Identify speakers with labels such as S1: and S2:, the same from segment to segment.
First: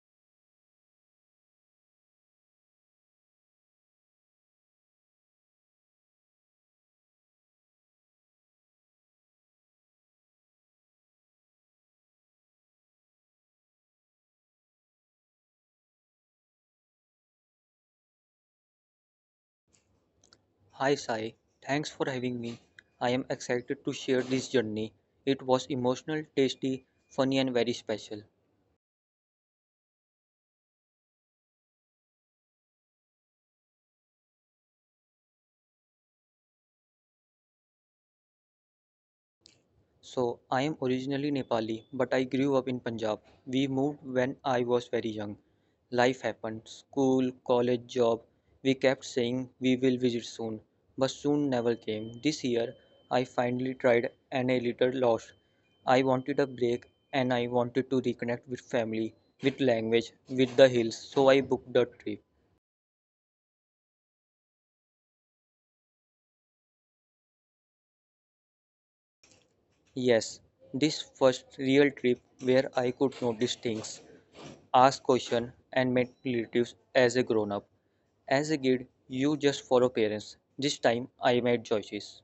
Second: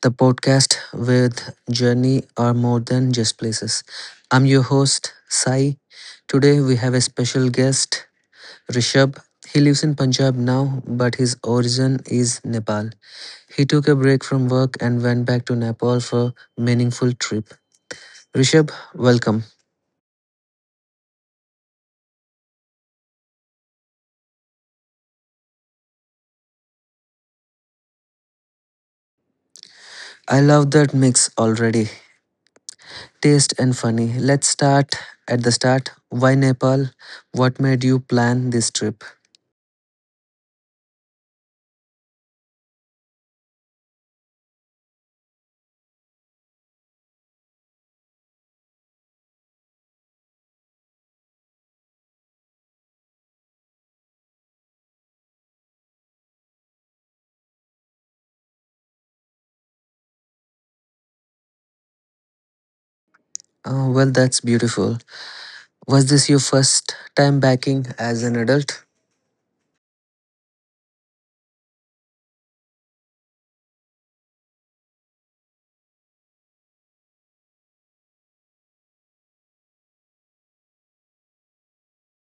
S1: the podcast with journey are more than just places. I'm your host, Sai. Today we have a special guest, Rishabh. He lives in Punjab now, but his origin is Nepal. He took a break from work and went back to Nepal for meaningful trip. Rishabh, welcome.
S2: Hi Sai, thanks for having me. I am excited to share this journey. It was emotional, tasty, funny, and very special.
S1: I love that mix already. Taste and funny. Let's start at the start. Why Nepal? What made you plan this trip?
S2: So, I am originally Nepali, but I grew up in Punjab. We moved when I was very young. Life happened school, college, job. We kept saying we will visit soon, but soon never came. This year, I finally tried and a little lost. I wanted a break and I wanted to reconnect with family, with language, with the hills, so I booked a trip.
S1: Well, that's beautiful. Was this your first time backing as an adult?
S2: Yes, this first real trip where I could notice things, ask questions, and make relatives as a grown up. As a kid, you just follow parents. This time I made choices.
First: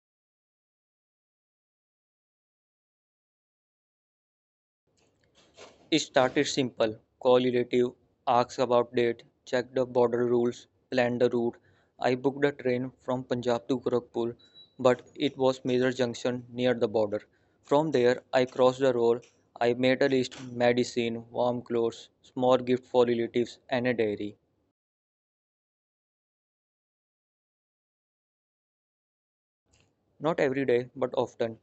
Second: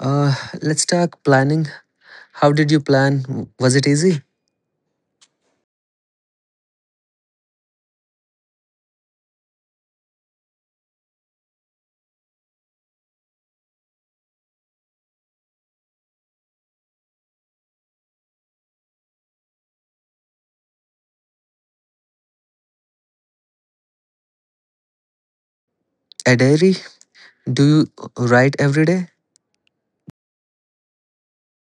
S1: Uh, let's talk planning. How did you plan? Was it easy?
S2: It started simple, call relative, ask about date, check the border rules, plan the route. I booked a train from Punjab to Gorakhpur, but it was Major Junction near the border. From there, I crossed the road. I made a list medicine, warm clothes, small gift for relatives, and a diary.
S1: A diary? Do you write every day?
S2: Not every day, but often.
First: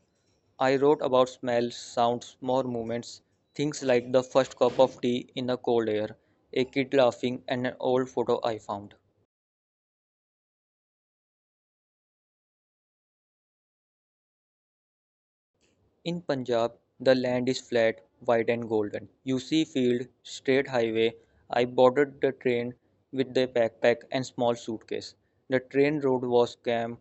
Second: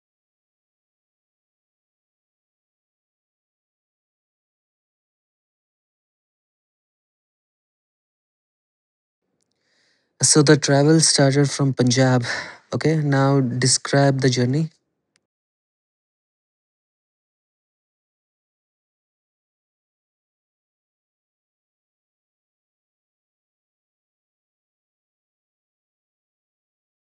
S2: I wrote about smells, sounds, small movements, things like the first cup of tea in the cold air, a kid laughing, and an old photo I found.
S1: So the travel started from Punjab. Okay, now describe the journey.
S2: In Punjab, the land is flat, wide, and golden. You see field, straight highway. I boarded the train with the backpack and small suitcase. The train road was calm,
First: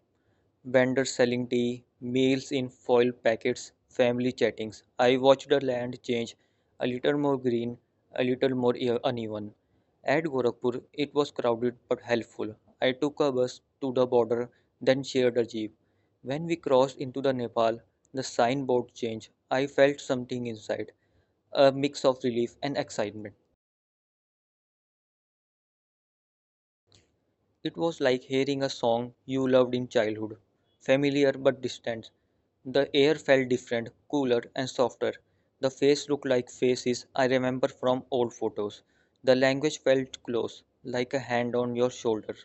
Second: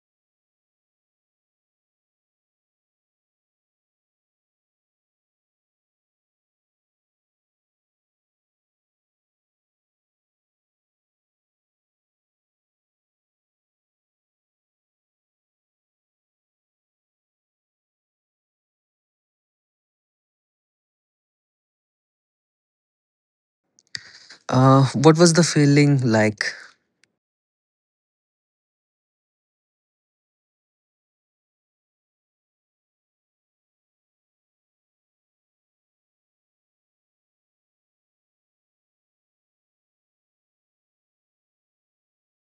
S2: vendors selling tea, meals in foil packets, family chattings. I watched the land change, a little more green, a little more uneven. At Gorakhpur, it was crowded but helpful. I took a bus to the border, then shared a jeep. When we crossed into the Nepal, the signboard changed. I felt something inside, a mix of relief and excitement.
S1: What was the feeling like?
S2: It was like hearing a song you loved in childhood, familiar but distant. The air felt different, cooler and softer. The face looked like faces I remember from old photos. The language felt close, like a hand on your shoulder.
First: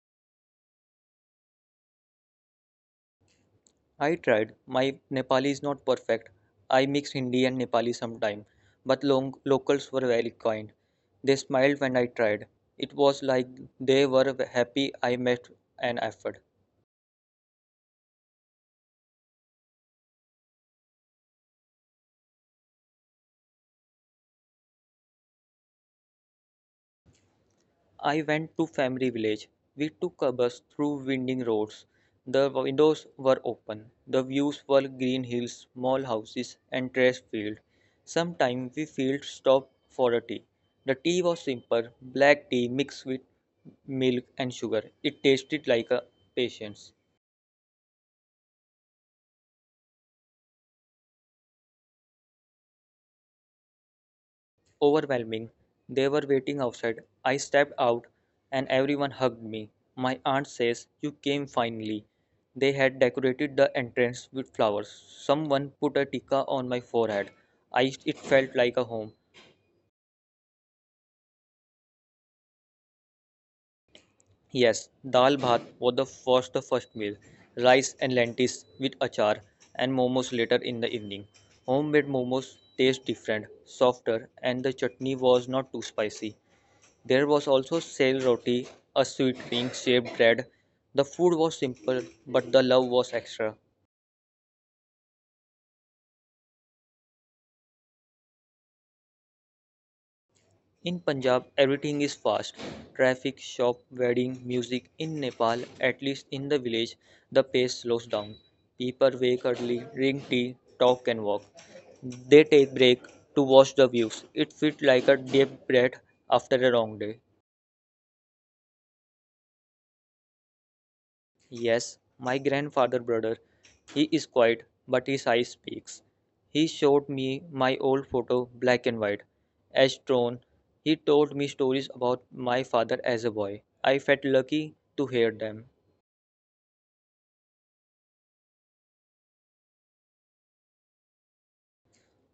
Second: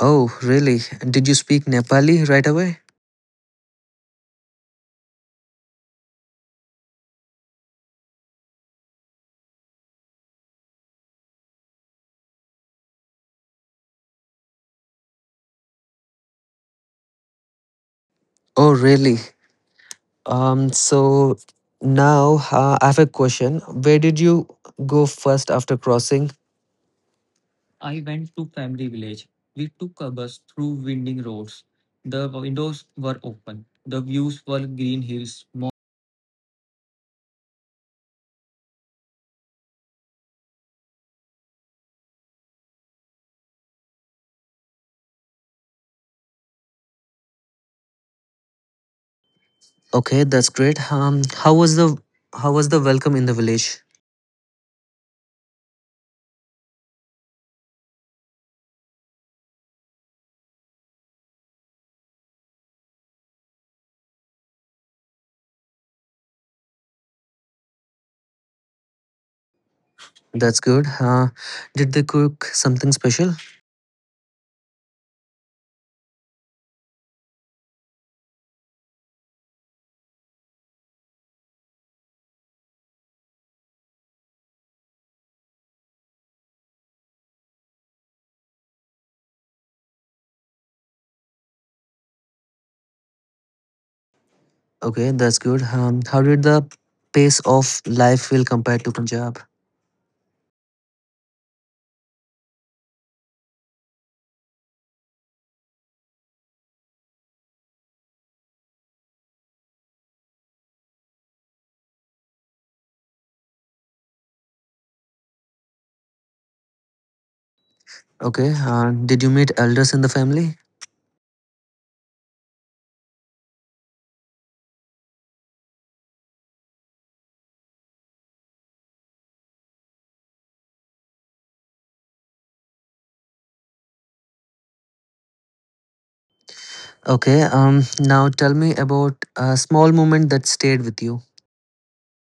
S1: Oh, really? Did you speak Nepali right away?
S2: I tried. My Nepali is not perfect. I mixed Hindi and Nepali sometime, but locals were very kind. They smiled when I tried. It was like they were happy I made an effort.
S1: Oh, really? So now I have a question. Where did you go first after crossing?
S2: I went to family village. We took a bus through winding roads. The windows were open. The views were green hills, small houses, and trash field. Sometimes we felt stopped for a tea. The tea was simple, black tea mixed with milk and sugar. It tasted like a patience.
S1: Okay, that's great. How was the welcome in the village?
S2: Overwhelming. They were waiting outside. I stepped out and everyone hugged me. My aunt says, "You came finally." They had decorated the entrance with flowers. Someone put a tikka on my forehead. It felt like a home.
S1: That's good. Did they cook something special?
S2: Yes, dal bhat was the first meal. Rice and lentils with achar and momos later in the evening. Homemade momos taste different, softer, and the chutney was not too spicy. There was also sale roti, a sweet pink shaped bread. The food was simple, but the love was extra.
S1: Okay, that's good. How did the pace of life feel compared to Punjab?
S2: In Punjab, everything is fast traffic, shop, wedding, music. In Nepal, at least in the village, the pace slows down. People wake early, drink tea, talk, and walk. They take break to watch the views. It felt like a deep breath after a long day.
S1: Okay, did you meet elders in the family?
S2: Yes, my grandfather brother. He is quiet, but his eye speaks. He showed me my old photo, black and white, as drawn. He told me stories about my father as a boy. I felt lucky to hear them.
S1: Okay, now tell me about a small moment that stayed with you.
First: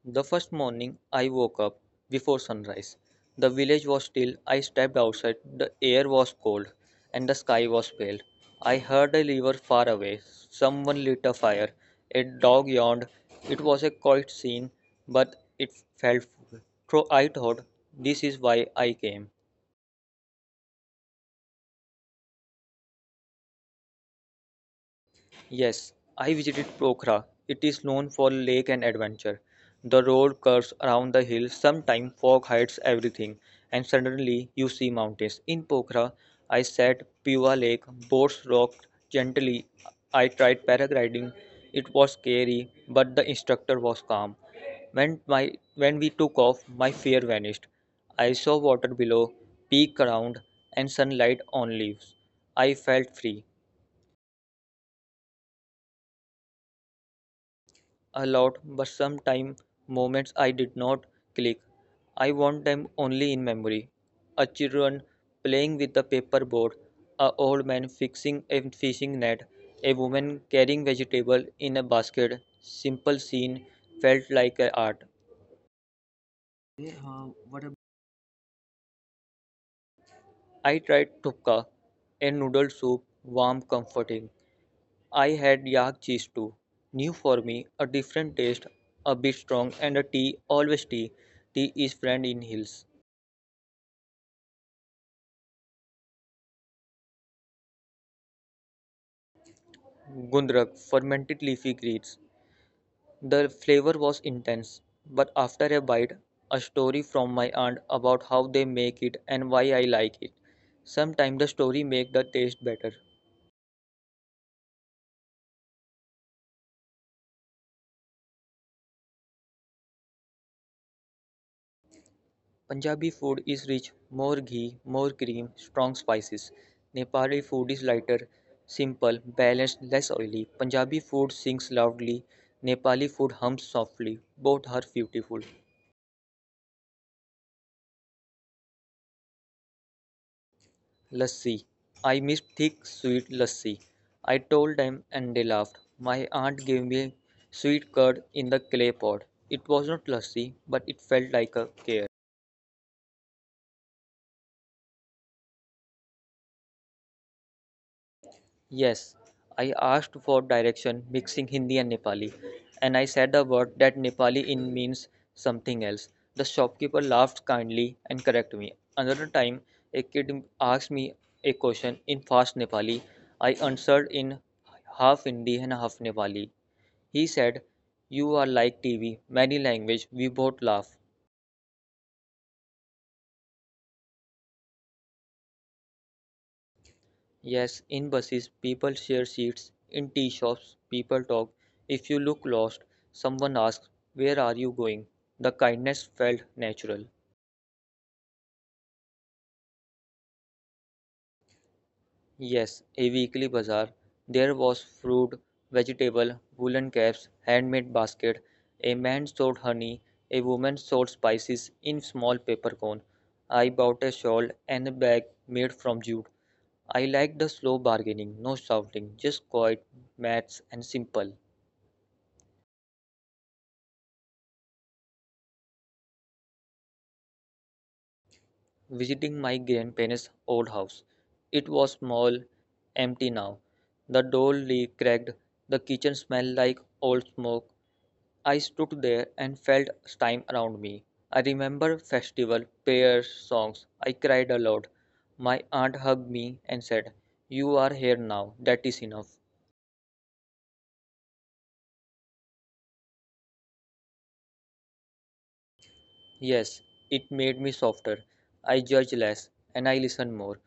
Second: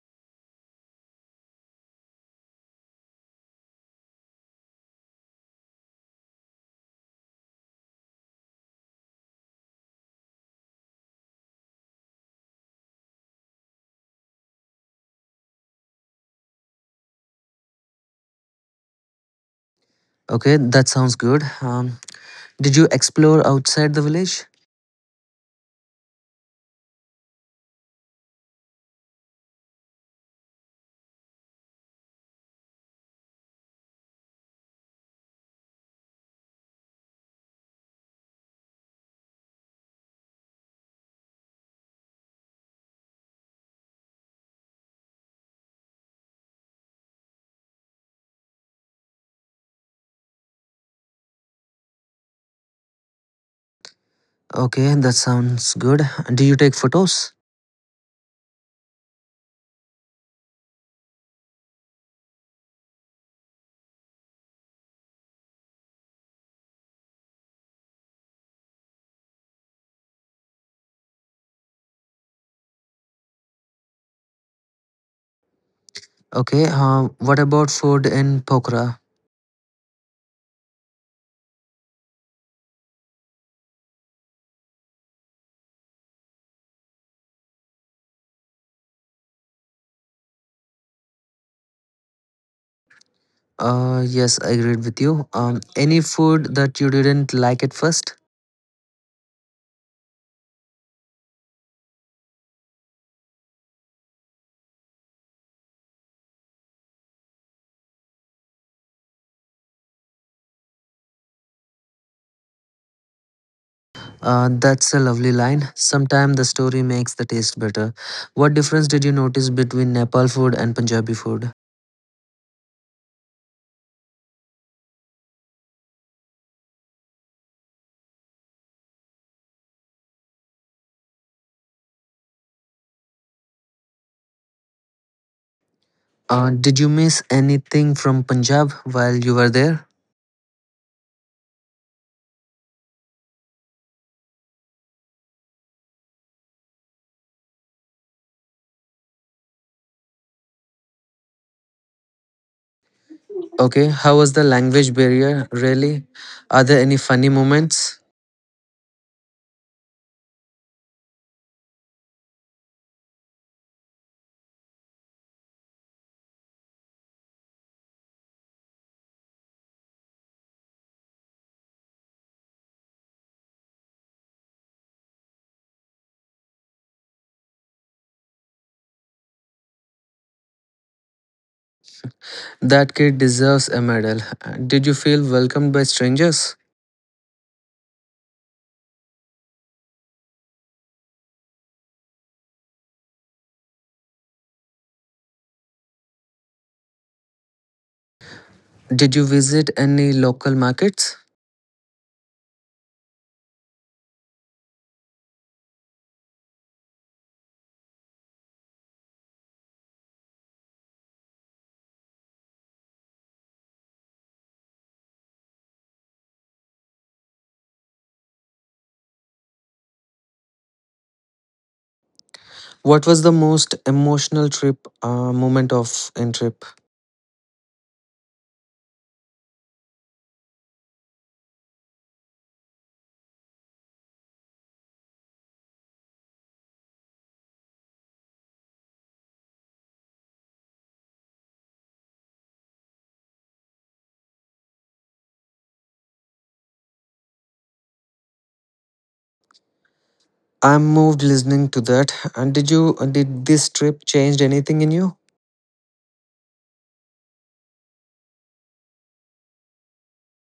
S2: The first morning I woke up before sunrise. The village was still. I stepped outside. The air was cold and the sky was pale. I heard a river far away. Someone lit a fire. A dog yawned. It was a quiet scene, but it felt full. So I thought, this is why I came.
S1: Okay, that sounds good. Did you explore outside the village?
S2: Yes, I visited Pokhara. It is known for lake and adventure. The road curves around the hill, sometimes fog hides everything, and suddenly you see mountains. In Pokhara, I sat Piwa Lake, boats rocked gently. I tried paragliding. It was scary, but the instructor was calm. When we took off, my fear vanished. I saw water below, peak around, and sunlight on leaves. I felt free.
S1: Okay, that sounds good. Do you take photos?
S2: A lot, but sometime moments I did not click. I want them only in memory. A children playing with a paper board, a old man fixing a fishing net, a woman carrying vegetable in a basket. Simple scene felt like a art.
S1: Okay, what about food in Pokhara?
S2: I tried tukka, a noodle soup, warm, comforting. I had yak cheese too. New for me, a different taste, a bit strong, and a tea, always tea. Tea is friend in hills.
S1: Yes, I agreed with you. Any food that you didn't like at first?
S2: Gundrak fermented leafy greens. The flavor was intense, but after a bite, a story from my aunt about how they make it and why I like it. Sometimes the story makes the taste better.
S1: That's a lovely line. Sometimes the story makes the taste better. What difference did you notice between Nepal food and Punjabi food?
S2: Punjabi food is rich, more ghee, more cream, strong spices. Nepali food is lighter, simple, balanced, less oily. Punjabi food sings loudly, Nepali food hums softly. Both are beautiful.
S1: Did you miss anything from Punjab while you were there?
S2: Lassi. I missed thick, sweet lassi. I told them and they laughed. My aunt gave me sweet curd in the clay pot. It was not lassi, but it felt like a care.
S1: Okay, how was the language barrier? Really? Are there any funny moments?
S2: Yes, I asked for direction mixing Hindi and Nepali, and I said a word that Nepali in means something else. The shopkeeper laughed kindly and corrected me. Another time, a kid asked me a question in fast Nepali. I answered in half Hindi and half Nepali. He said, "You are like TV, many language," we both laugh.
S1: That kid deserves a medal. Did you feel welcomed by strangers?
S2: Yes, in buses, people share seats. In tea shops, people talk. If you look lost, someone asks, "Where are you going?" The kindness felt natural.
S1: Did you visit any local markets?
S2: Yes, a weekly bazaar. There was fruit, vegetable, woolen caps, handmade basket. A man sold honey, a woman sold spices in small paper cone. I bought a shawl and a bag made from jute. I liked the slow bargaining, no shouting, just quiet, maths and simple.
S1: What was the most emotional trip moment of in trip?
S2: Visiting my grandparents' old house. It was small, empty now. The door leak cracked, the kitchen smelled like old smoke. I stood there and felt time around me. I remember festival, prayers, songs. I cried aloud. My aunt hugged me and said, "You are here now, that is enough."
S1: I'm moved listening to that. And did this trip changed anything in you?
S2: Yes, it made me softer. I judge less and I listen more.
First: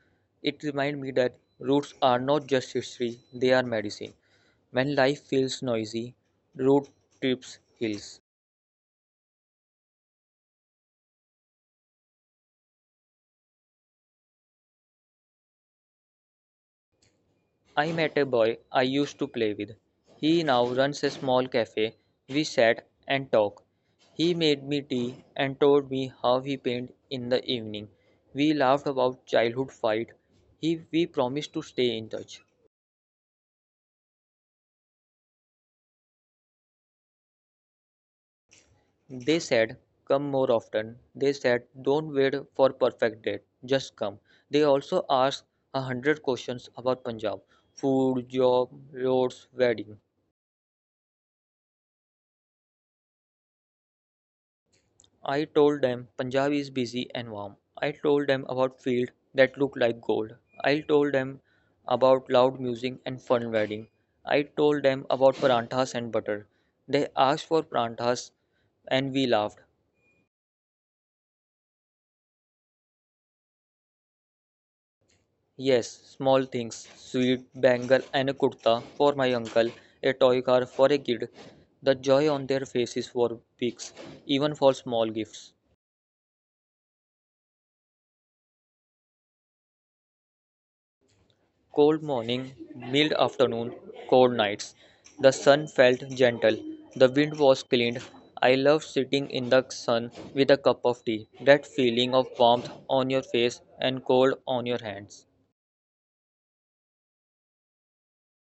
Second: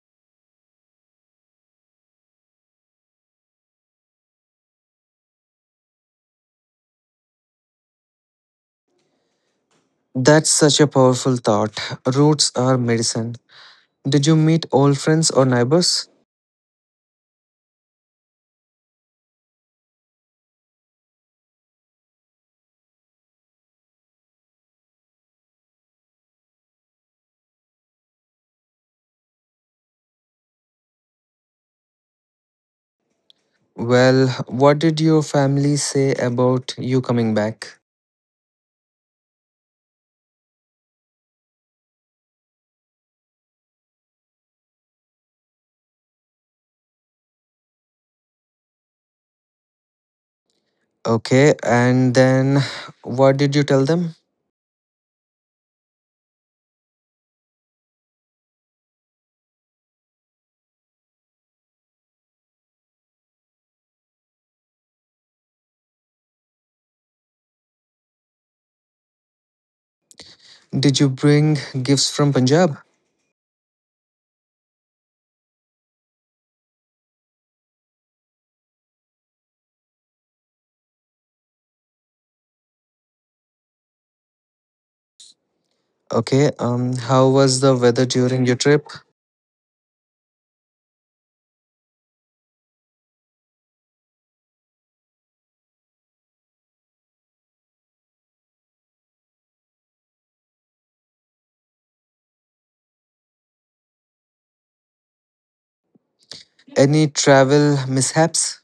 S2: It reminded me that roots are not just history, they are medicine. When life feels noisy, road trips hills.
S1: That's such a powerful thought. Roots are medicine. Did you meet old friends or neighbors?
S2: I met a boy I used to play with. He now runs a small cafe. We sat and talked. He made me tea and told me how he painted in the evening. We laughed about childhood fight. He we promised to stay in touch.
S1: Well, what did your family say about you coming back?
S2: They said, come more often. They said, don't wait for perfect date, just come. They also asked 100 questions about Punjab food, job, roads, wedding.
S1: Okay, and then what did you tell them?
S2: I told them Punjab is busy and warm. I told them about fields that look like gold. I told them about loud music and fun wedding. I told them about paranthas and butter. They asked for paranthas and we laughed.
S1: Did you bring gifts from Punjab?
S2: Yes, small things, sweet, bangle and a kurta for my uncle, a toy car for a kid. The joy on their faces for weeks, even for small gifts.
S1: Okay. How was the weather during your trip?
S2: Cold morning, mild afternoon, cold nights. The sun felt gentle. The wind was clean. I loved sitting in the sun with a cup of tea. That feeling of warmth on your face and cold on your hands.
S1: Any travel mishaps?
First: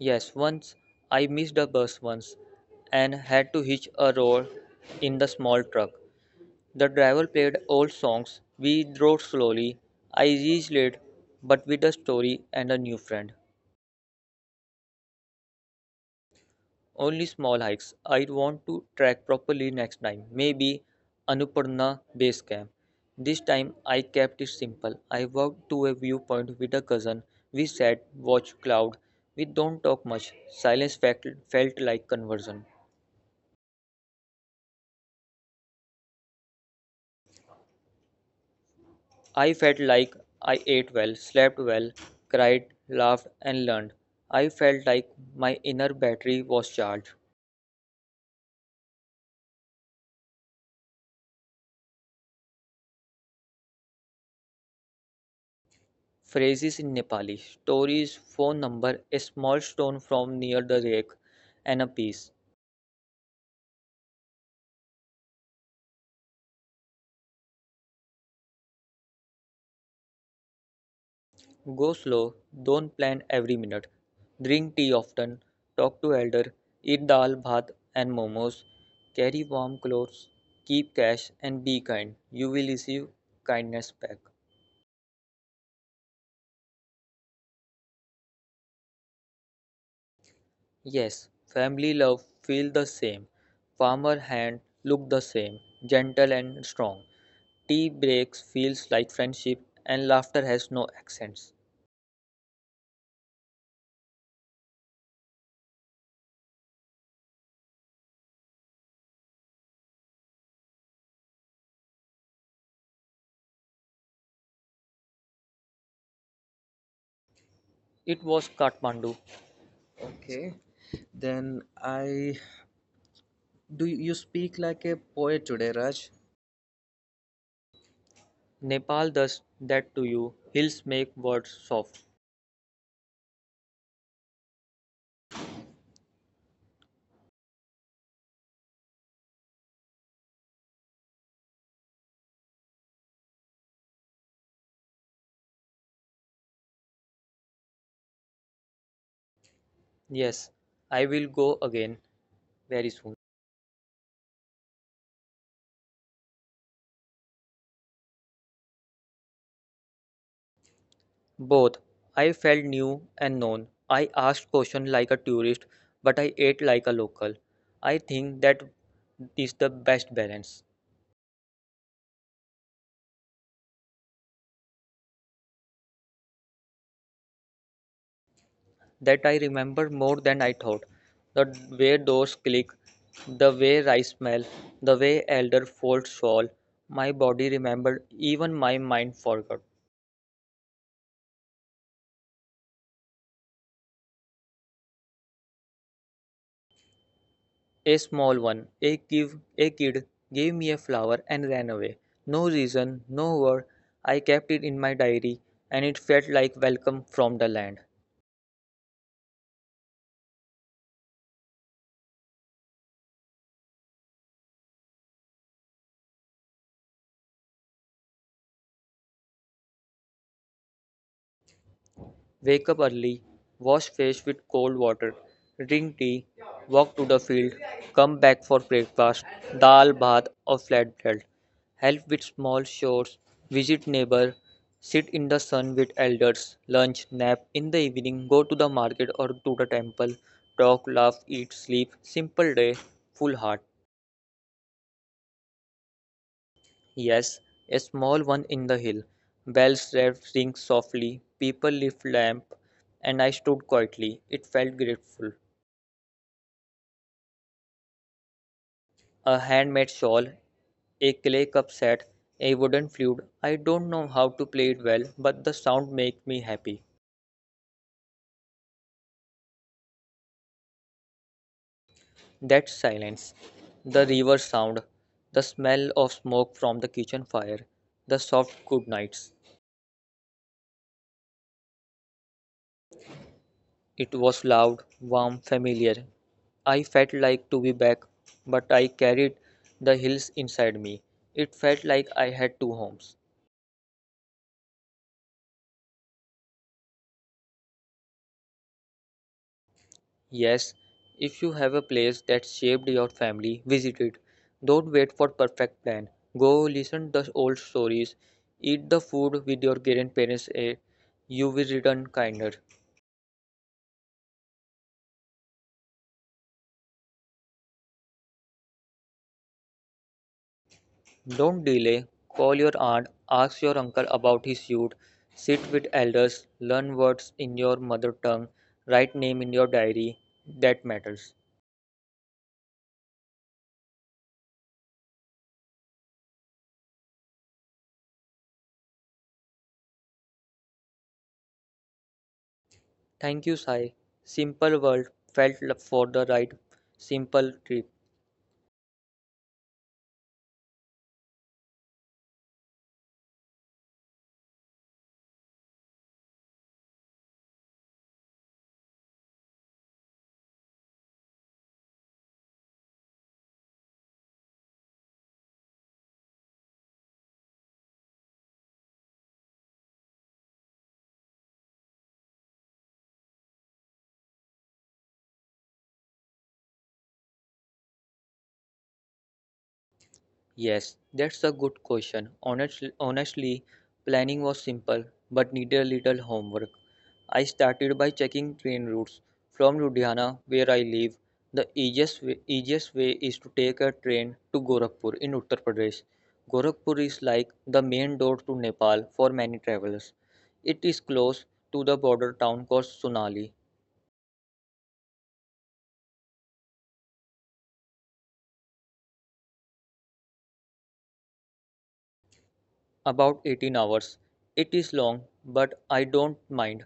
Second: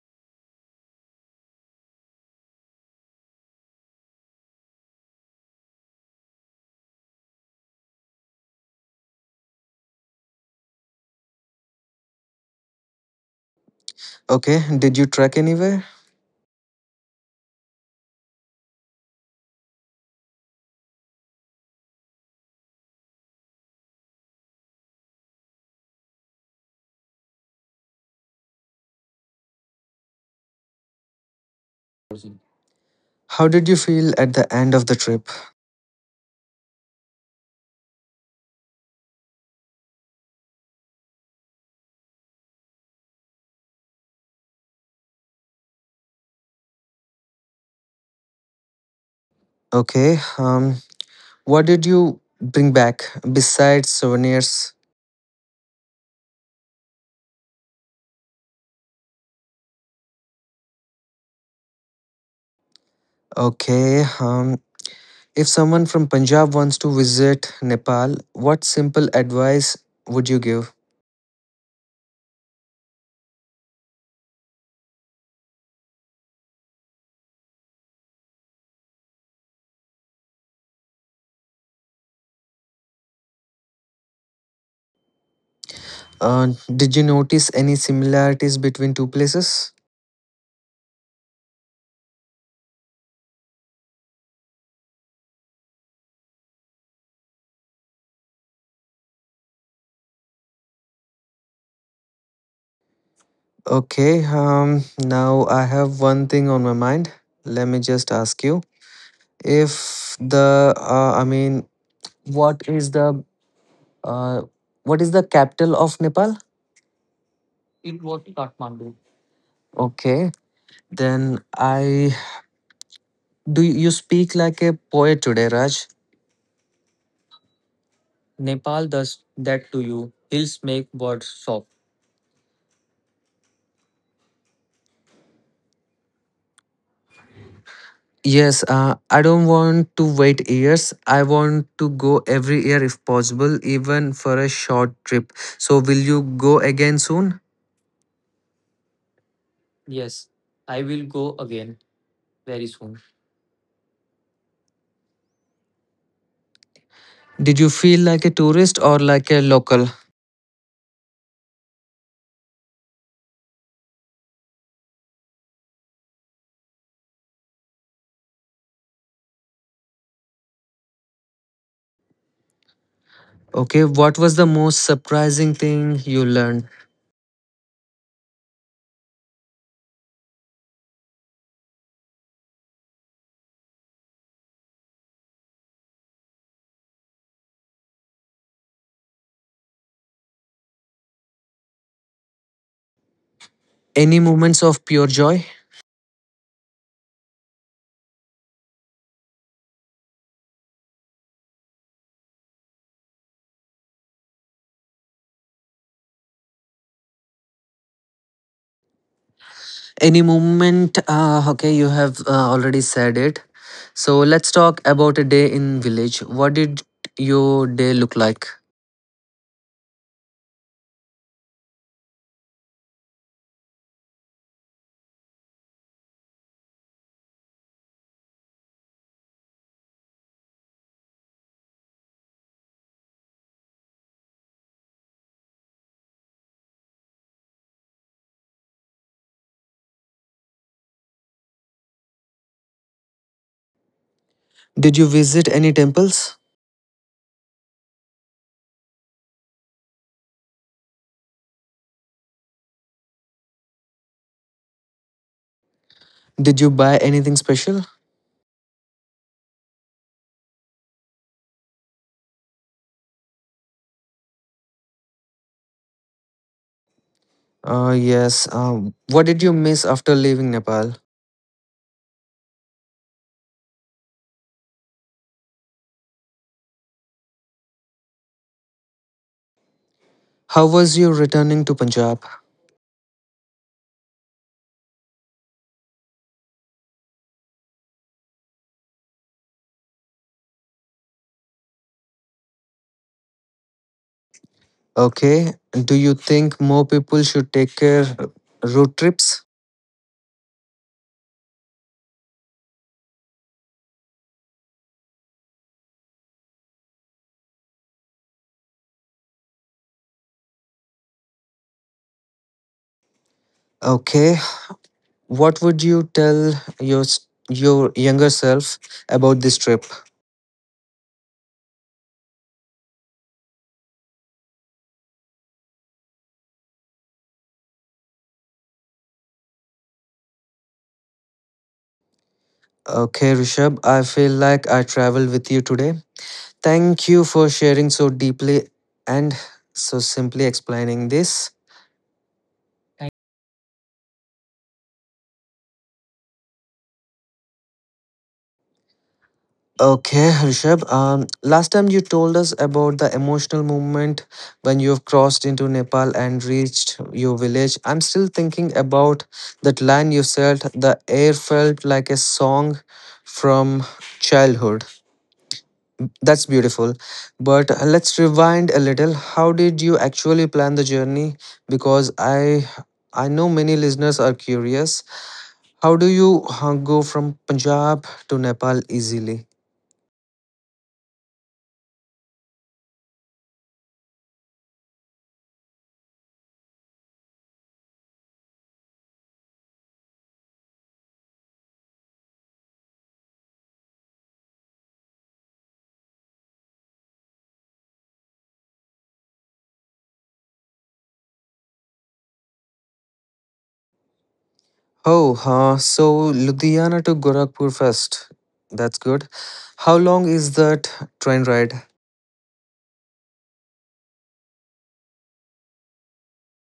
S2: Yes, once I missed a bus once and had to hitch a role in the small truck. The driver played old songs. We drove slowly. I reached late, but with a story and a new friend.
S1: Okay. Did you trek anywhere?
S2: Only small hikes. I want to track properly next time. Maybe Annapurna Base Camp. This time I kept it simple. I walked to a viewpoint with a cousin. We sat, watched cloud. We don't talk much. Felt like conversion.
S1: How did you feel at the end of the trip?
S2: I felt like I ate well, slept well, cried, laughed, and learned. I felt like my inner battery was charged.
S1: Okay. What did you bring back besides souvenirs?
S2: Phrases in Nepali, stories, phone number, a small stone from near the lake, and a piece.
S1: Okay. If someone from Punjab wants to visit Nepal, what simple advice would you give?
S2: Go slow, don't plan every minute. Drink tea often, talk to elder, eat dal, bhat, and momos. Carry warm clothes, keep cash, and be kind. You will receive kindness back.
S1: Did you notice any similarities between two places?
S2: Yes, family love feel the same. Farmer hand look the same, gentle and strong. Tea breaks feels like friendship and laughter has no accents.
S1: Okay, now I have one thing on my mind. Let me just ask you if the, I mean, what is the, uh, what is the capital of Nepal?
S2: It was Kathmandu.
S1: Okay,
S2: Okay.
S1: then
S2: Then
S1: I,
S2: I
S1: do you
S2: Do
S1: you
S2: you
S1: speak
S2: speak
S1: like a
S2: like a
S1: poet
S2: poet
S1: today,
S2: today,
S1: Raj?
S2: Raj? Nepal does that to you. Hills make words soft.
S1: Yes, I don't want to wait years. I want to go every year if possible, even for a short trip. So, will you go again soon?
S2: Yes, I will go again very soon.
S1: Did you feel like a tourist or like a local?
S2: Both. I felt new and known. I asked questions like a tourist, but I ate like a local. I think that is the best balance.
S1: Okay, what was the most surprising thing you learned?
S2: That I remember more than I thought. The way doors click, the way rice smell, the way elder folds fall. My body remembered, even my mind forgot.
S1: Any moments of pure joy?
S2: A small one. A kid gave me a flower and ran away. No reason, no word. I kept it in my diary, and it felt like welcome from the land.
S1: Okay, you have already said it. So, let's talk about a day in village. What did your day look like?
S2: Wake up early, wash face with cold water, drink tea, walk to the field, come back for breakfast, dal, bath, or flatbread. Help with small chores, visit neighbor, sit in the sun with elders, lunch, nap in the evening, go to the market or to the temple, talk, laugh, eat, sleep. Simple day, full heart.
S1: Did you visit any temples?
S2: Yes, a small one in the hill. Bells rang softly, people lit lamp, and I stood quietly. It felt grateful.
S1: Did you buy anything special?
S2: A handmade shawl, a clay cup set, a wooden flute. I don't know how to play it well, but the sound makes me happy.
S1: Yes. What did you miss after leaving Nepal?
S2: That silence, the river sound, the smell of smoke from the kitchen fire, the soft good nights.
S1: How was you returning to Punjab?
S2: It was loud, warm, familiar. I felt like to be back, but I carried the hills inside me. It felt like I had two homes.
S1: Okay. Do you think more people should take care road trips?
S2: Yes, if you have a place that shaped your family, visit it. Don't wait for perfect plan. Go listen the old stories. Eat the food with your grandparents. You will return kinder.
S1: Okay. What would you tell your younger self about this trip?
S2: Don't delay. Call your aunt, ask your uncle about his youth, sit with elders, learn words in your mother tongue, write name in your diary. That matters.
S1: Okay, Rishabh. I feel like I traveled with you today. Thank you for sharing so deeply and so simply explaining this.
S2: Thank you, Sai. Simple world felt for the right simple trip.
S1: Okay, Rishabh. Last time you told us about the emotional moment when you've crossed into Nepal and reached your village. I'm still thinking about that line you said. The air felt like a song from childhood. That's beautiful. But let's rewind a little. How did you actually plan the journey? Because I know many listeners are curious. How do you go from Punjab to Nepal easily?
S2: Yes, that's a good question. Honestly, planning was simple but needed a little homework. I started by checking train routes from Ludhiana, where I live. The easiest way is to take a train to Gorakhpur in Uttar Pradesh. Gorakhpur is like the main door to Nepal for many travelers. It is close to the border town called Sonali.
S1: Oh, huh. So Ludhiana to Gorakhpur first. That's good. How long is that train ride?
S2: About 18 hours. It is long, but I don't mind.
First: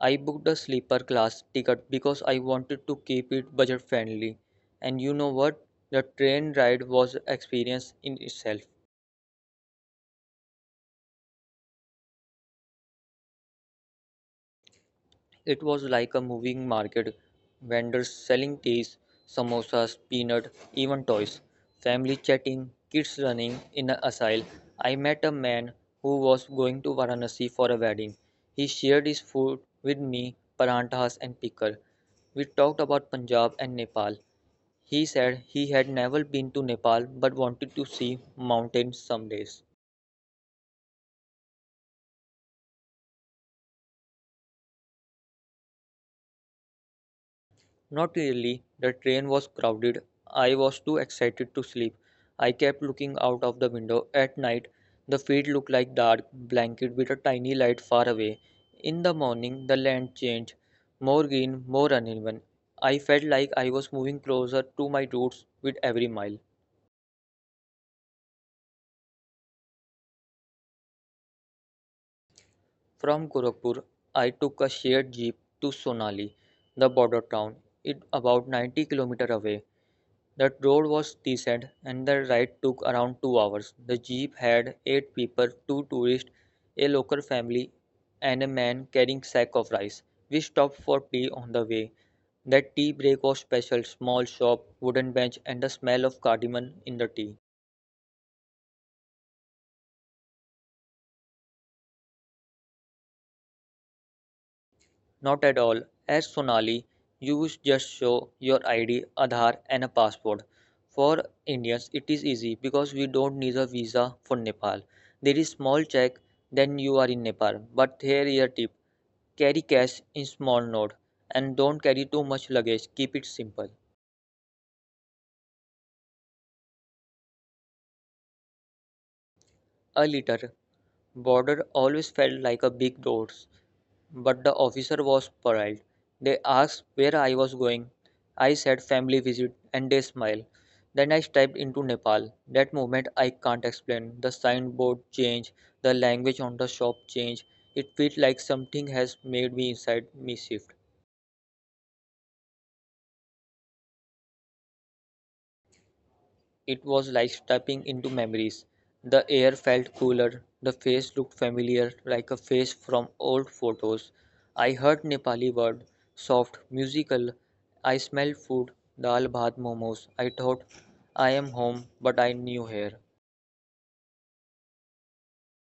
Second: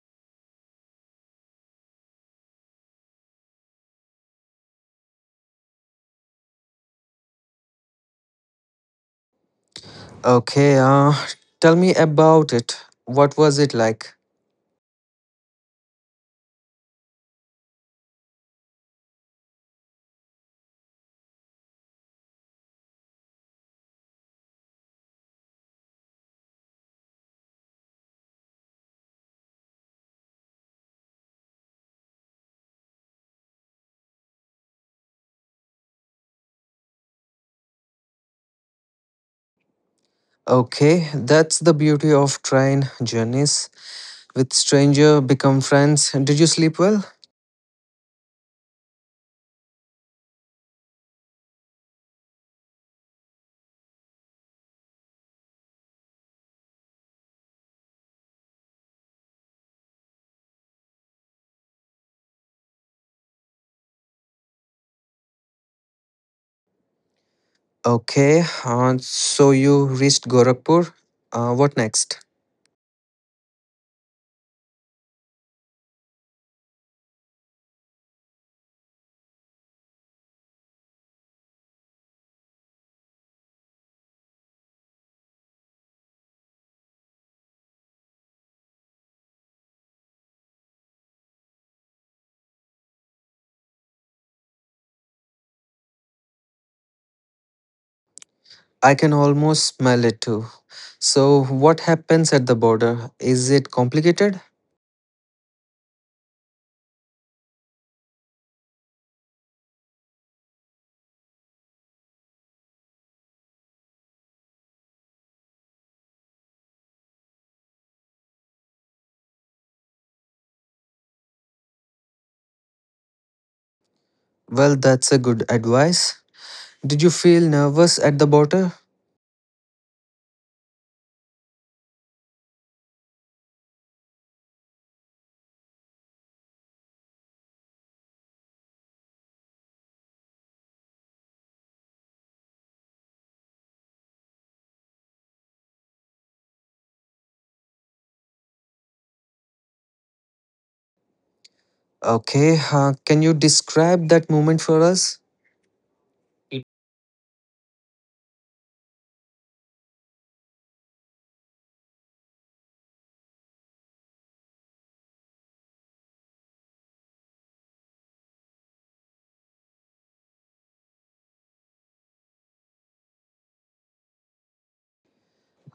S2: I booked a sleeper class ticket because I wanted to keep it budget friendly. And you know what? The train ride was an experience in itself.
S1: Okay, tell me about it. What was it like?
S2: It was like a moving market, vendors selling teas, samosas, peanut, even toys, family chatting, kids running in a aisle. I met a man who was going to Varanasi for a wedding. He shared his food with me, paranthas and pickle. We talked about Punjab and Nepal. He said he had never been to Nepal but wanted to see mountains some days.
S1: Okay, that's the beauty of train journeys. With stranger become friends. Did you sleep well?
S2: Not really. The train was crowded. I was too excited to sleep. I kept looking out of the window. At night, the field looked like dark blanket with a tiny light far away. In the morning, the land changed, more green, more uneven. I felt like I was moving closer to my roots with every mile.
S1: Okay, so you reached Gorakhpur. What next?
S2: From Gorakhpur, I took a shared jeep to Sonali, the border town. It about 90 kilometers away. The road was decent and the ride took around 2 hours. The jeep had eight people, two tourists, a local family, and a man carrying sack of rice. We stopped for tea on the way. That tea break was special. Small shop, wooden bench, and the smell of cardamom in the tea.
S1: I can almost smell it too. So, what happens at the border? Is it complicated?
S2: Not at all. As Sonali, you just show your ID, Aadhaar, and a passport. For Indians, it is easy because we don't need a visa for Nepal. There is small check, then you are in Nepal. But here is a tip: carry cash in small note and don't carry too much luggage. Keep it simple.
S1: Well, that's a good advice. Did you feel nervous at the border?
S2: A little. Border always felt like a big door, but the officer was polite. They asked where I was going. I said family visit, and they smiled. Then I stepped into Nepal. That moment I can't explain. The signboard changed, the language on the shop changed. It felt like something has made me inside me shift.
S1: Okay, can you describe that moment for us?
S2: It was like stepping into memories. The air felt cooler. The face looked familiar, like a face from old photos. I heard Nepali word, soft, musical. I smelled food, dal bhat momos. I thought I am home, but I knew here.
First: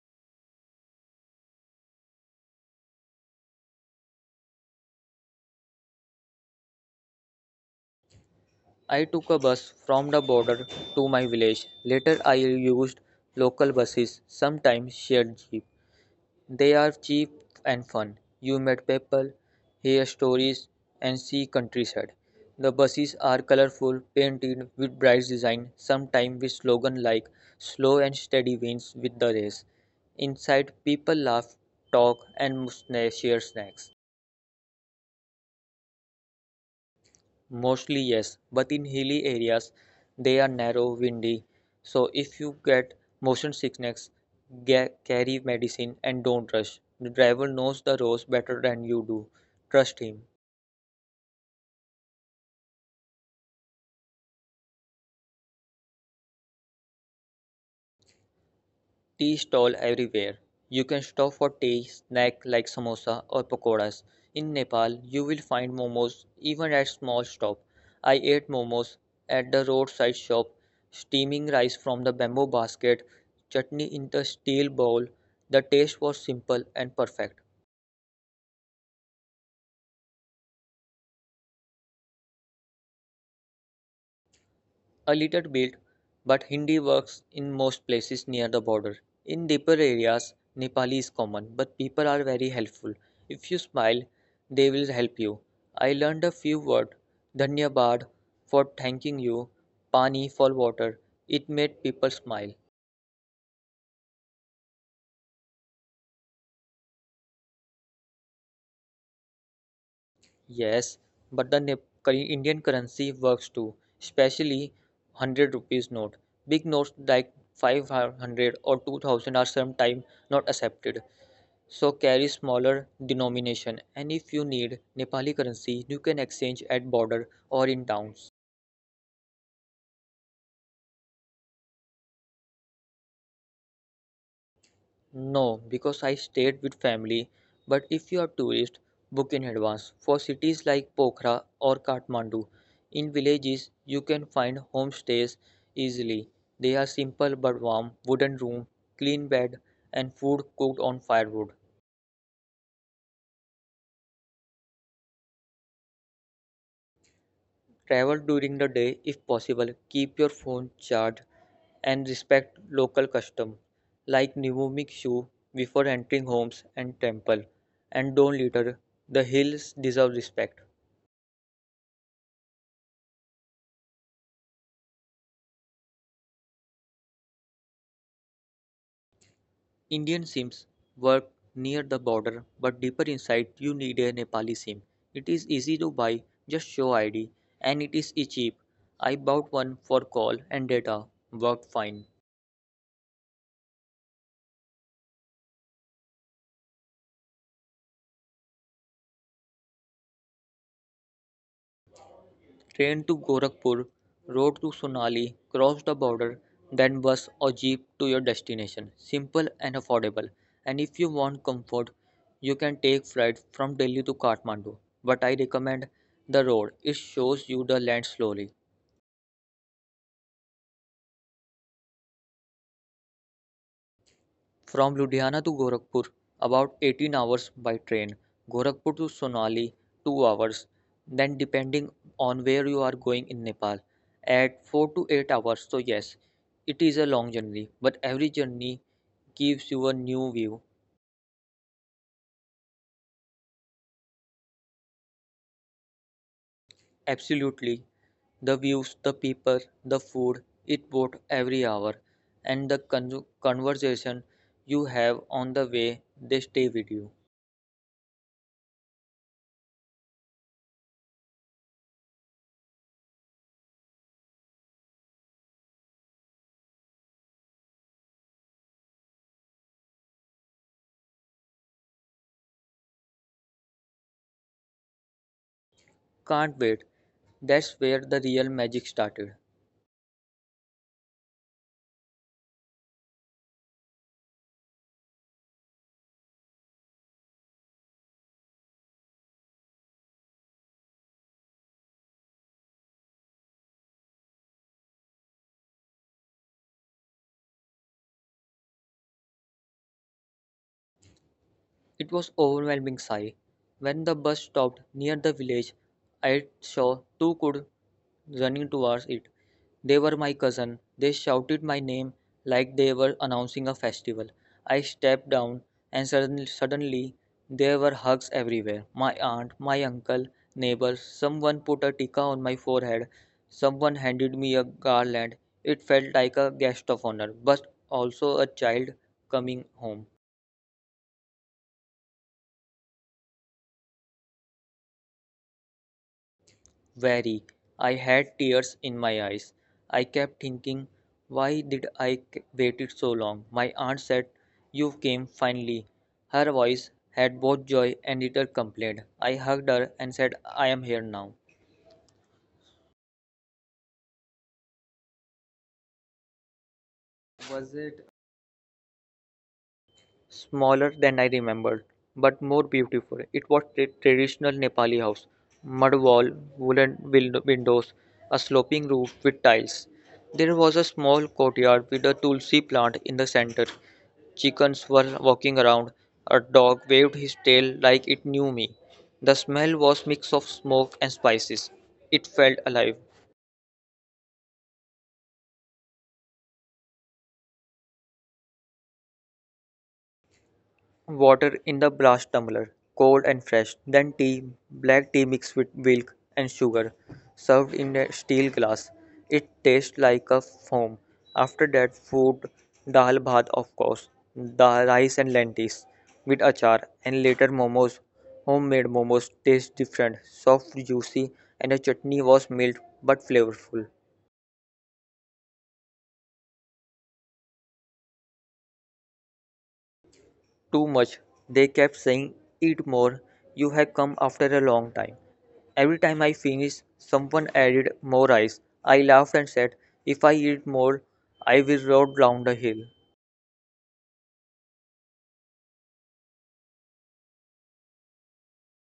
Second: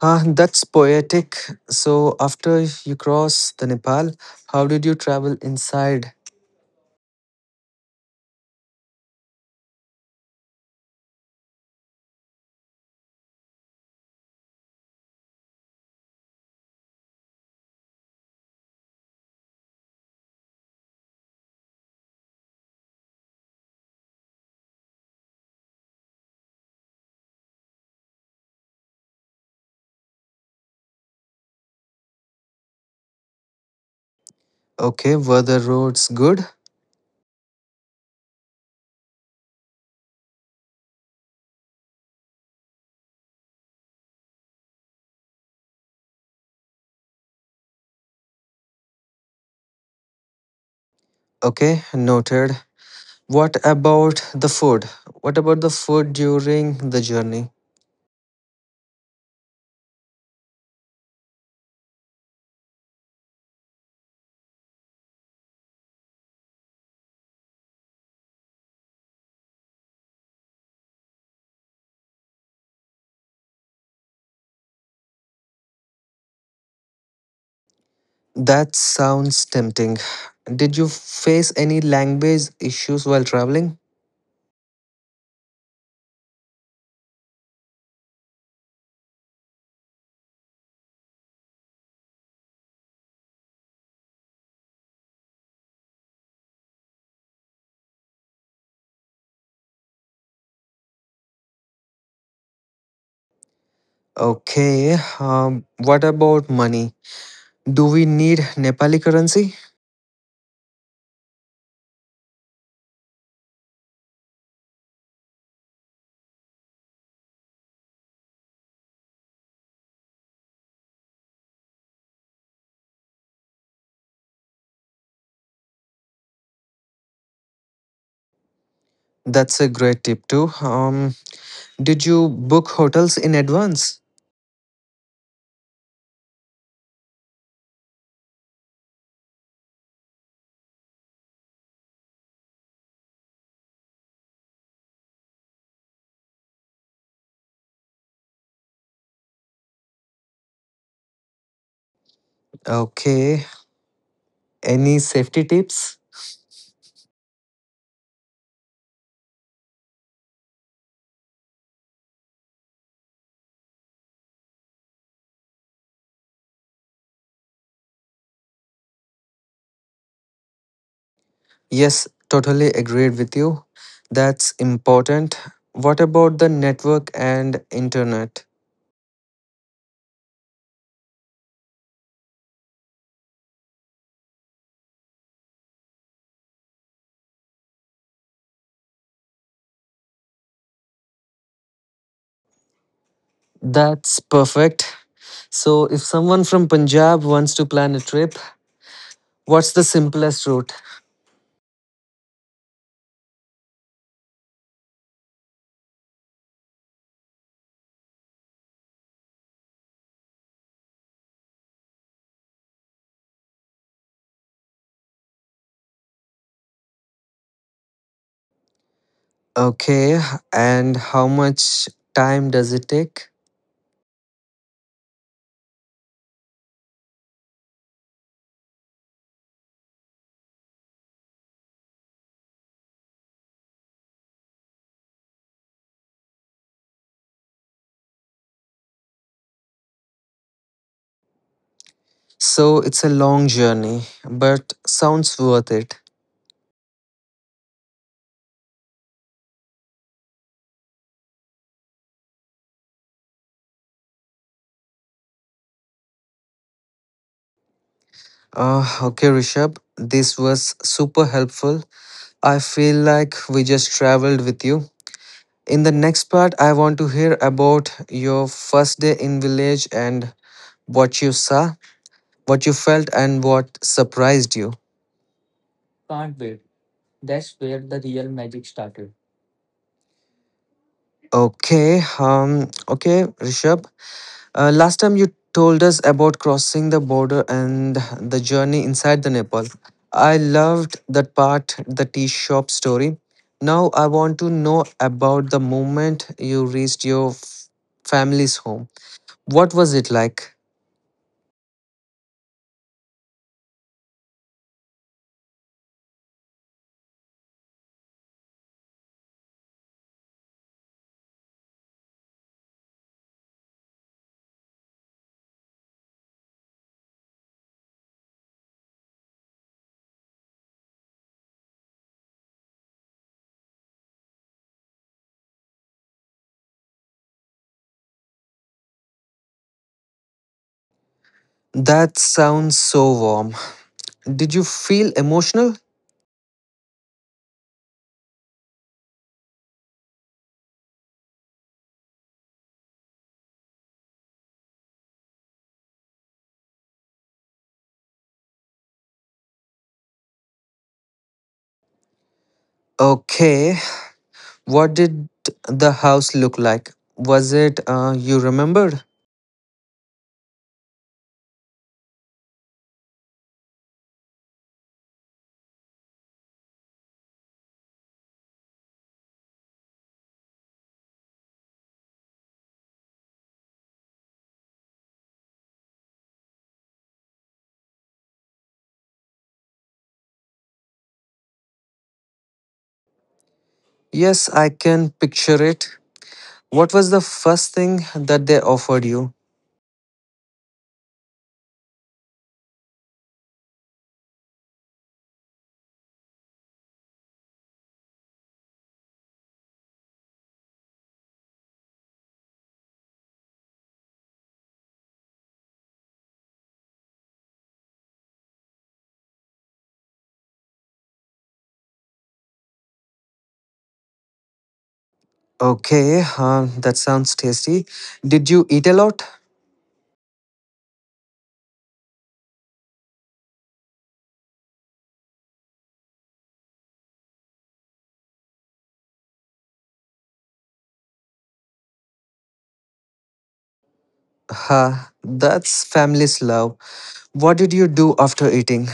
S1: That's poetic. So, after you cross the Nepal, how did you travel inside?
S2: I took a bus from the border to my village. Later I used local buses, sometimes shared jeep. They are cheap and fun. You meet people, hear stories, and see countryside. The buses are colorful, painted with bright design, sometimes with slogans like "Slow and steady wins with the race." Inside, people laugh, talk, and share snacks.
S1: Okay, were the roads good?
S2: Mostly yes, but in hilly areas they are narrow, windy. So if you get motion sickness, carry medicine and don't rush. The driver knows the roads better than you do. Trust him.
S1: Okay, noted. What about the food? What about the food during the journey?
S2: Tea stall everywhere. You can stop for tea, snack like samosa or pakoras. In Nepal, you will find momos even at small shop. I ate momos at the roadside shop, steaming rice from the bamboo basket, chutney in the steel bowl. The taste was simple and perfect.
S1: That sounds tempting. Did you face any language issues while traveling?
S2: A little bit, but Hindi works in most places near the border. In deeper areas, Nepali is common, but people are very helpful. If you smile, they will help you. I learned a few words, dhanyabad for thanking you, pani for water. It made people smile.
S1: Okay, what about money? Do we need Nepali currency?
S2: Yes, but the Indian currency works too, especially 100 rupees note. Big notes like 500 or 2000 are sometimes not accepted, so carry smaller denomination, and if you need Nepali currency you can exchange at border or in towns.
S1: That's a great tip too. Did you book hotels in advance?
S2: No, because I stayed with family, but if you are tourist, book in advance. For cities like Pokhara or Kathmandu, in villages you can find homestays easily. They are simple but warm, wooden room, clean bed, and food cooked on firewood.
S1: Okay. Any safety tips?
S2: Travel during the day if possible. Keep your phone charged and respect local custom like Nivomic shoe before entering homes and temple, and don't litter. The hills deserve respect.
S1: Yes, totally agreed with you. That's important. What about the network and internet?
S2: Indian Sims work near the border, but deeper inside you need a Nepali Sim. It is easy to buy, just show ID, and it is cheap. I bought one for call and data, worked fine.
S1: That's perfect. So, if someone from Punjab wants to plan a trip, what's the simplest route?
S2: Train to Gorakhpur, road to Sonali, cross the border, then bus or jeep to your destination. Simple and affordable. And if you want comfort, you can take flight from Delhi to Kathmandu. But I recommend the road. It shows you the land slowly.
S1: Okay, and how much time does it take?
S2: From Ludhiana to Gorakhpur, about 18 hours by train. Gorakhpur to Sonali, 2 hours. Then, depending on where you are going in Nepal, at 4 to 8 hours. So, yes, it is a long journey, but every journey gives you a new view.
S1: So it's a long journey, but sounds worth it.
S2: Absolutely. The views, the people, the food, it bought every hour. And the conversation you have on the way, they stay with you.
S1: Okay, Rishabh, this was super helpful. I feel like we just traveled with you. In the next part, I want to hear about your first day in village and what you saw, what you felt, and what surprised you.
S2: Can't wait. That's where the real magic started.
S1: Okay, Rishabh. Last time you told us about crossing the border and the journey inside the Nepal. I loved that part, the tea shop story. Now I want to know about the moment you reached family's home. What was it like?
S2: It was overwhelming sigh. When the bus stopped near the village, I saw two kids running towards it. They were my cousin. They shouted my name like they were announcing a festival. I stepped down, and suddenly there were hugs everywhere. My aunt, my uncle, neighbors. Someone put a tikka on my forehead. Someone handed me a garland. It felt like a guest of honor, but also a child coming home.
S1: That sounds so warm. Did you feel emotional?
S2: Very. I had tears in my eyes. I kept thinking, why did I waited so long? My aunt said, "You came finally." Her voice had both joy and little complaint. I hugged her and said, "I am here now."
S1: Okay. What did the house look like? Was it
S2: Was it
S1: you remembered?
S2: smaller than I remembered, but more beautiful. It was a traditional Nepali house. Mud wall, wooden windows, a sloping roof with tiles. There was a small courtyard with a tulsi plant in the center. Chickens were walking around. A dog waved his tail like it knew me. The smell was a mix of smoke and spices. It felt alive.
S1: Yes, I can picture it. What was the first thing that they offered you?
S2: Water in the brass tumbler, cold and fresh, then tea, black tea mixed with milk and sugar, served in a steel glass. It tastes like a foam. After that, food, dal bhat, of course, dal rice and lentils with achar, and later momos. Homemade momos taste different, soft, juicy, and the chutney was mild but flavorful.
S1: Okay, huh, that sounds tasty. Did you eat a lot?
S2: Too much. They kept saying, "Eat more. You have come after a long time." Every time I finished, someone added more ice. I laughed and said, "If I eat more, I will roll down the hill."
S1: Huh, that's family's love. What did you do after eating?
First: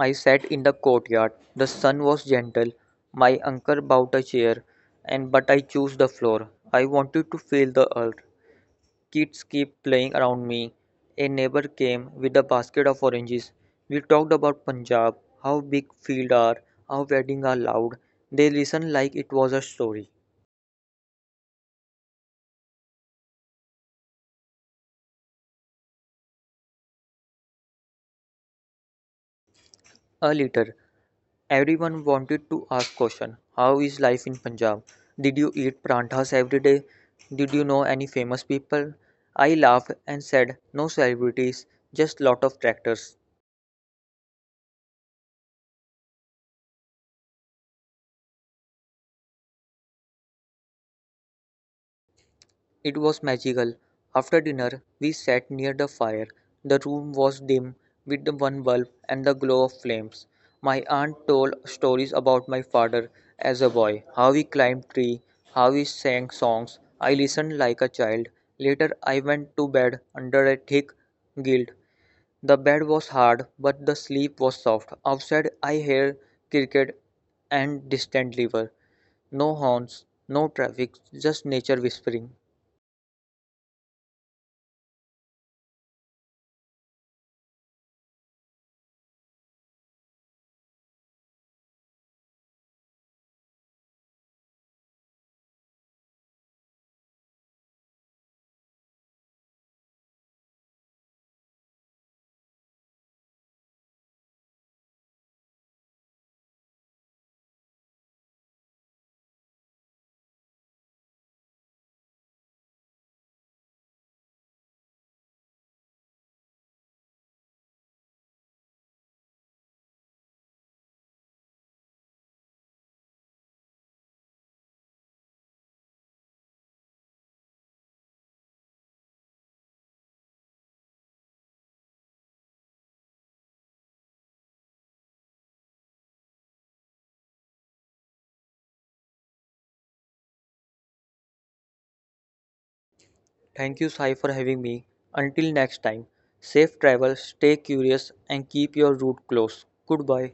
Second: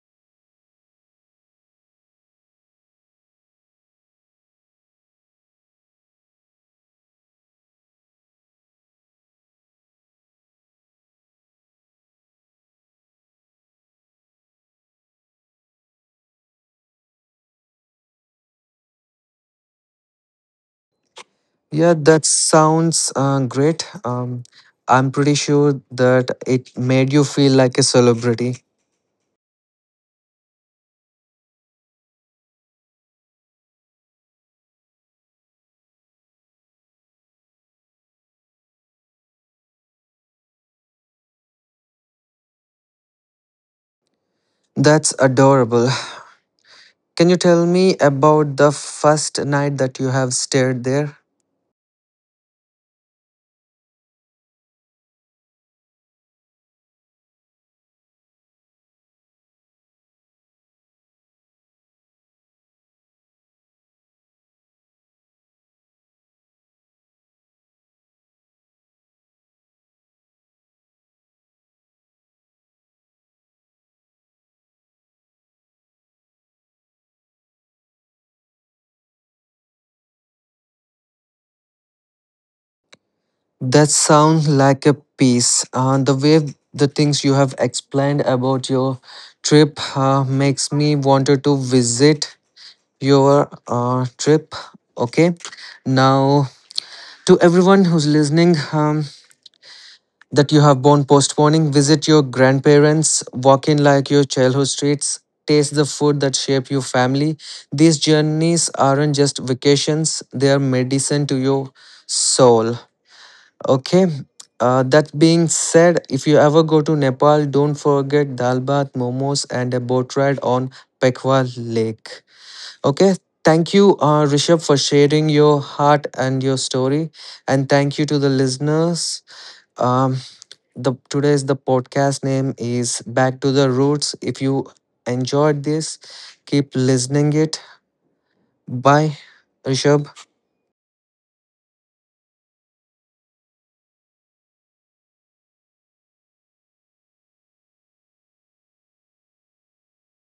S2: I sat in the courtyard. The sun was gentle. My uncle bought a chair, and but I chose the floor. I wanted to feel the earth. Kids kept playing around me. A neighbor came with a basket of oranges. We talked about Punjab, how big fields are, how weddings are loud. They listened like it was a story.
S1: Yeah, that sounds great. I'm pretty sure that it made you feel like a celebrity.
S2: A little. Everyone wanted to ask question. How is life in Punjab? Did you eat pranthas every day? Did you know any famous people? I laughed and said, no celebrities, just lot of tractors.
S1: That's adorable. Can you tell me about the first night that you have stayed there?
S2: It was magical. After dinner, we sat near the fire. The room was dim with the one bulb and the glow of flames. My aunt told stories about my father as a boy, how he climbed tree, how he sang songs. I listened like a child. Later, I went to bed under a thick guild. The bed was hard, but the sleep was soft. Outside, I heard cricket and distant river. No horns, no traffic, just nature whispering.
S1: That sounds like a piece. The way the things you have explained about your trip makes me wanted to visit your trip. Okay, now to everyone who's listening, that you have been postponing, visit your grandparents, walk in like your childhood streets, taste the food that shape your family. These journeys aren't just vacations; they are medicine to your soul. Okay. That being said, if you ever go to Nepal, don't forget dal bath, momos, and a boat ride on Pekwa Lake. Okay. Thank you, Rishabh, for sharing your heart and your story, and thank you to the listeners. Um, the today's the podcast name is Back to the Roots. If you enjoyed this, keep listening it. Bye, Rishabh.
S2: Thank you, Sai, for having me. Until next time, safe travel, stay curious, and keep your route close. Goodbye.